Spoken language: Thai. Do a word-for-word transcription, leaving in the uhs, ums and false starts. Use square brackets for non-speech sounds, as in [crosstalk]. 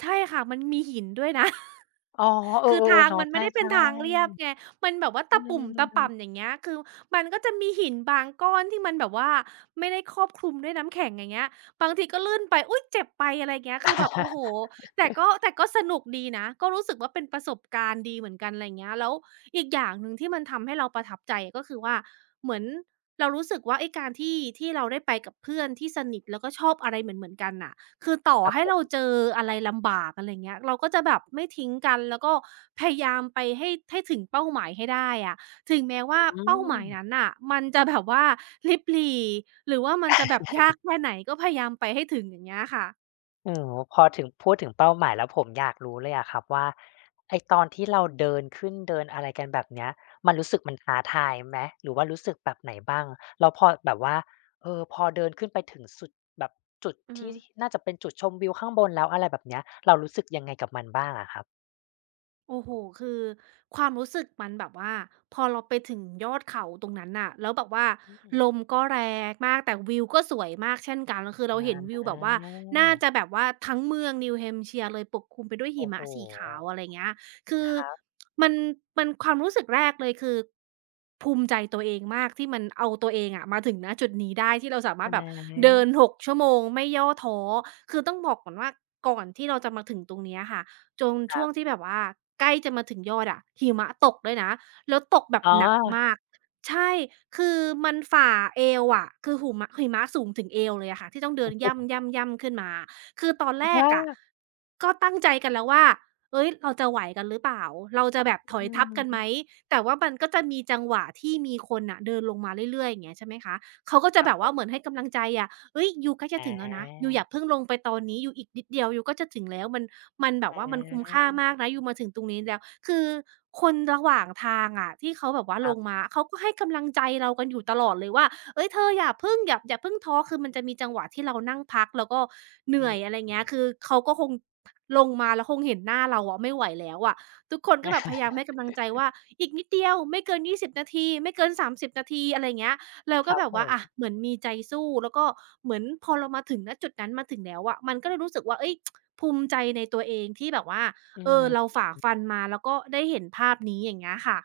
ใช่ค่ะ มันมีหินด้วย นะ อ๋อ เอคอ ือทาๆ ๆ งเนาะ มันใไมช่่ ได้เป็นทางเรียบไง ๆ มันแบบว่าอตืะปุ่มตะป่ม ำ อย่างเงี้ย คือมันก็จะมีหินบางก้อนที่มันแบบว่าไม่ได้ครอบคลุมด้วยน้ำแข็ง อย่างเงี้ย บางทีก็ลื่นไป อุ๊ย! เจ็บไป อะไรอย่างเงี้ย คือแบบ โอ้โฮ แต่ก็ แต่[laughs] ก็สนุกดีนะ ก็รู้สึกว่าเป็นประสบการณ์ดีเหมือนกัน อะไรอย่างเงี้ย แล้วอีกอย่างหนึ่งที่มันทำให้เราประทับใจก็คือว่า เหมือน เรารู้สึกว่าไอ้การที่ ที่เราได้ไปกับเพื่อนที่สนิท แล้วก็ชอบอะไรเหมือน ๆ กันน่ะ คือต่อครับให้ผเราม เจออะไรลำบาก อะไรอย่างเงี้ย เราก็จะแบบไม่ทิ้งกัน แล้วก็พยายามไปให้ ให้ถึงเป้าหมายให้ได้อะ ถึงแม้วอ่าืเป้าหมายม นั้นน่ะ มันจะแบบว่าริบหรี่ หรือว่ามันจะแบบยากแค่ไหน[chuckles] ก็พยายามไปให้ถึง อย่างเงี้ยอะค่ะ อืม พอถึง พูดถึงเป้าหมายแล้วผมอยากรู้เลยอะครับว่าไอ้ตอนที่เราเดินขึ้น เดินอะไรกัน แบบเนี้ย มันรู้สึกมันท้าทายไหม หรือว่ารู้สึกแบบไหนบ้าง? แล้วพอแบบว่า เออ พอเดินขึ้นไปถึงสุด แบบจุดอือทฮึ ี่ที่น่าจะเป็นจุดชมวิวข้างบนแล้ว อะไรแบบ เนี้ย เรารู้สึกยังไงกับมันบ้างอะครับ? โอ้โฮ คือความรู้สึกมันแบบว่า พอเราไปถึงยอดเขาตรงนั้นน่ะ แล้วแบบว่าอืม ลมก็แรงมาก แต่วิวก็สวยมากเช่นกัง คือเรอาเห็นวิวแบบว่าน่าา จะแบบว่าทั้งเมือง New Hampshire เลยปกคลุมไปด้วยโหอิ้มโฮ ะสีขาว อะไรอย่างเงี้ย คืคอ รับ [tsk] มัน มัน ความรู้สึกแรกเลยคือภูมิใจตัวเองมากที่มันเอาตัวเองอะมาถึง ณ จุดนี้ได้ ที่เราสามาอรถแบบเดิา น หก ชั่วโมง ไม่ย่อท้อ คือต้องบอกก่อนว่าก่อนที่เราจะมาถึงตรงเนี้ยค่ะ จง คชรั่วงบ ที่แบบว่าใกล้จะมาถึงยอดอะหิมะตกด้วยนะ แล้วตกแบบอ๋หนักมอ าก ใช่ คือมันฝ่าเอวอะ คือหุมะ หิมะสูงถึงเอวเลยอะค่ะ ที่ต้องเโอดิ้นโย่ำ ฮ ๆ ย่ำขึ้นมา คือตอนแอะรฮกอะ ะ ก็ตั้งใจกันแล้วว่า "เฮ้ย เราจะไหวกันหรือเปล่า? เราจะแบบถอือยทัพกันไหม?" อ แต่ว่ามันก็จะมีจังหวะที่มีคนอะเดินลงมาเรื่อย ๆ อย่างเงี้ย ใช่ไหมคะ เขาก็จะครัแบบบผว่ม าเหมือนให้กำลังใจอะ "เฮ้ย ยูใกล้จะถึงแล้วนะ ยูอย่อา าเพิ่งลงไปตอนนี้ ยูอีกนิดเดียว ยูก็จะถึงแล้ว มัน มันแบอบว่ามันคุ้มค่าา มากนะ ยูมาถึงตรงนี้แล้ว" คือคนระหว่างทางอะที่เขาแบบว่าครลับ งมา เขาก็ให้กำลังใจเรากันอยู่ตลอดเลยว่า "เฮ้ย เธออย่าพึ่ง อย่า อย่าเพิ่งท้อ" คือมันจะมีจังหวะที่เรานั่งพักแล้วก็เหนอืื่อย ม อะไรอย่อางืเงี้ย คือ อเขาก็คง ลงมา แล้วคงเห็นหน้าเราอะไม่ไหวแล้วอะ ทุกคนก็แบบพยายามให้กำลังใจว[chuckles] ่า "อีกนิดเดียว ไม่เกิน ยี่สิบ นาที ไม่เกิน สามสิบ นาที" อะไรเงี้ย เราคก็รัแบบบผว่า อา ม เหมือนมีใจสู้ แล้วก็เหมือนพอเรามาถึง ณ จุดนั้นมาถึงแล้วอะ มันก็เลยรู้สึกว่า เอ้ย [tsk] ภูมิใจในตัวเองที่แบบว่า อืเอม อ เราอืฝอ่าฮึ ฟันมาแล้วก็ได้เห็นภาพนี้ อย่างเงี้ยค่ะ